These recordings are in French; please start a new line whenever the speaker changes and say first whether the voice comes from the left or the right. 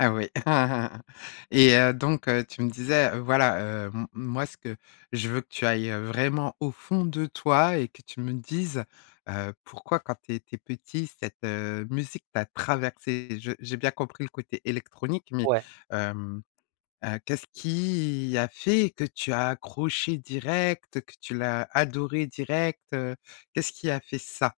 left: Ah oui, et heu, donc heu, tu me disais, voilà, heu, m moi, ce que je veux que tu ailles, heu, vraiment, au fond de toi et que tu me dises, heu: «Pourquoi quand tu étais petit, cette, heu, musique, t'a traversé?» Je j'ai bien compris le côté électronique, mais
right: Ouais.
left: hem, heu, qu'est-ce qui a fait que tu as accroché direct, que tu l'as adoré direct, heu, qu'est-ce qui a fait ça?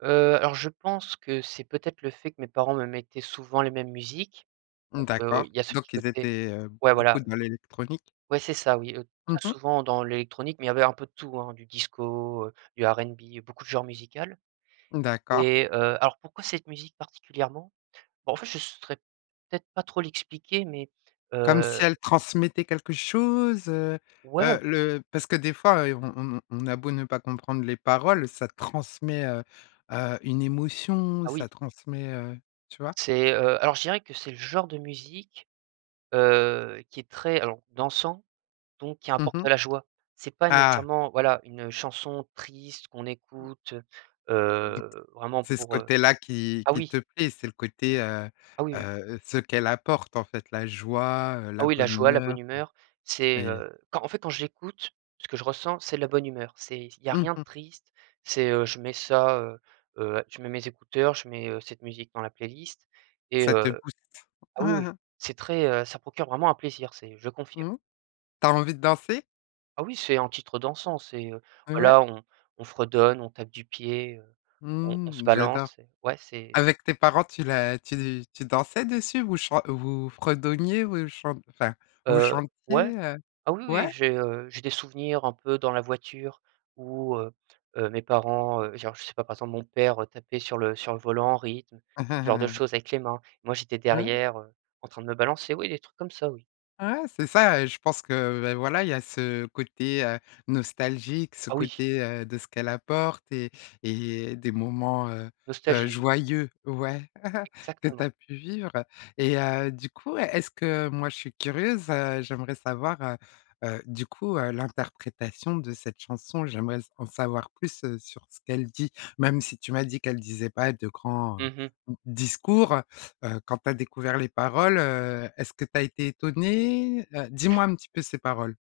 right: Heu, alors je pense que c'est peut-être le fait que mes parents me mettaient souvent les mêmes musiques,
left: Mmh.
right: donc heu,
left: D'accord,
right: il y a ce petit
left: donc ils
right: côté
left: étaient, heu,
right: ouais,
left: beaucoup
right: voilà.
left: dans l'électronique?
right: Ouais, c'est ça, oui, heu,
left: Mmh
right: très
left: mh.
right: souvent dans l'électronique, mais ils avaient un peu de tout, hein, du disco, du RnB, beaucoup de genres musicals
left: Mmh, d'accord.
right: et heu, alors pourquoi cette musique, particulièrement? Bon, en fait, je saurais peut-être pas trop l'expliquer mais
left: Comme
right: heu
left: si elle transmettait quelque chose, heu?
right: Ouais, on
left: Heu, le parce que des fois, et on on on a beau ne pas comprendre les paroles, ça transmet, heu heu, une émotion,
right: Ah oui.
left: ça transmet, heu, tu vois?
right: C'est, heu, alors je dirais que c'est le genre de musique, heu, qui est très alors dansant, donc qui
left: Mmh
right: apporte
left: mh.
right: de la joie. C'est pas
left: Ah!
right: nécessairement voilà, une chanson triste qu'on écoute, heu
left: Donc
right: heu, vraiment
left: c'est ce
right: pour, heu
left: côté-là qui
right: ah
left: qui
right: oui!
left: te plaît, c'est le côté, heu
right: Ah oui, oui!
left: heu, ce qu'elle apporte, en fait, la joie, heu,
right: Ah
left: la
right: oui, la
left: bonne
right: joie, la bonne
left: humeur,
right: humeur,
left: heu,
right: c'est,
left: et
right: heu quand en fait, quand j'écoute ce que je ressens c'est de la bonne humeur. C'est il y a
left: Mmh
right: rien de
left: mh.
right: triste, c'est, heu, je mets ça, heu heu, je mets mes écouteurs, je mets, heu, cette musique dans la playlist et
left: Ça te
right: heu
left: booste.
right: ah oui, oui c'est très, heu, ça procure vraiment un plaisir c'est je confirme.
left: Mmh. Tu as envie de danser?
right: Ah oui, c'est un titre dansant c'est, heu,
left: Heu, ouais.
right: voilà, on on fredonne, on tape du pied, heu, on on se
left: Mmh, j'adore.
right: balance et ouais, c'est
left: Avec tes parents, tu la tu tu dansais dessus, vous chan vous fredonniez ou chant enfin, vous
right: Heu, ouais,
left: chantiez, heu
right: ah oui, oui,
left: ouais.
right: j'ai, heu, j'ai des souvenirs un peu dans la voiture où, heu heu, mes parents, heu genre, je sais pas, par exemple, mon père tapait sur le sur le volant en rythme, ce genre de choses avec les mains et moi, j'étais
left: Mmh.
right: derrière, heu, en train de me balancer oui, des trucs comme ça, oui.
left: Ouais, c'est ça et je pense que, beh, voilà, il y a ce côté, heu, nostalgique, ce
right: Ah oui!
left: côté, heu, de ce qu'elle apporte et et des moments, heu heu,
right: Nostagie, oui.
left: joyeux, ouais, que tu
right: Exactement.
left: as pu vivre, et heu, du coup, est est-ce que moi, je suis curieuse, heu, j'aimerais savoir, heu heu, du coup, heu, l'interprétation de cette chanson, j'aimerais s en savoir plus, heu, sur ce qu'elle dit, même si tu m'as dit qu'elle disait pas de grands, heu, d
right: Mmh mh.
left: discours, heu heu, quand tu as découvert les paroles, heu, est-ce que tu as été étonné? Heu, dis-moi un petit peu ces paroles.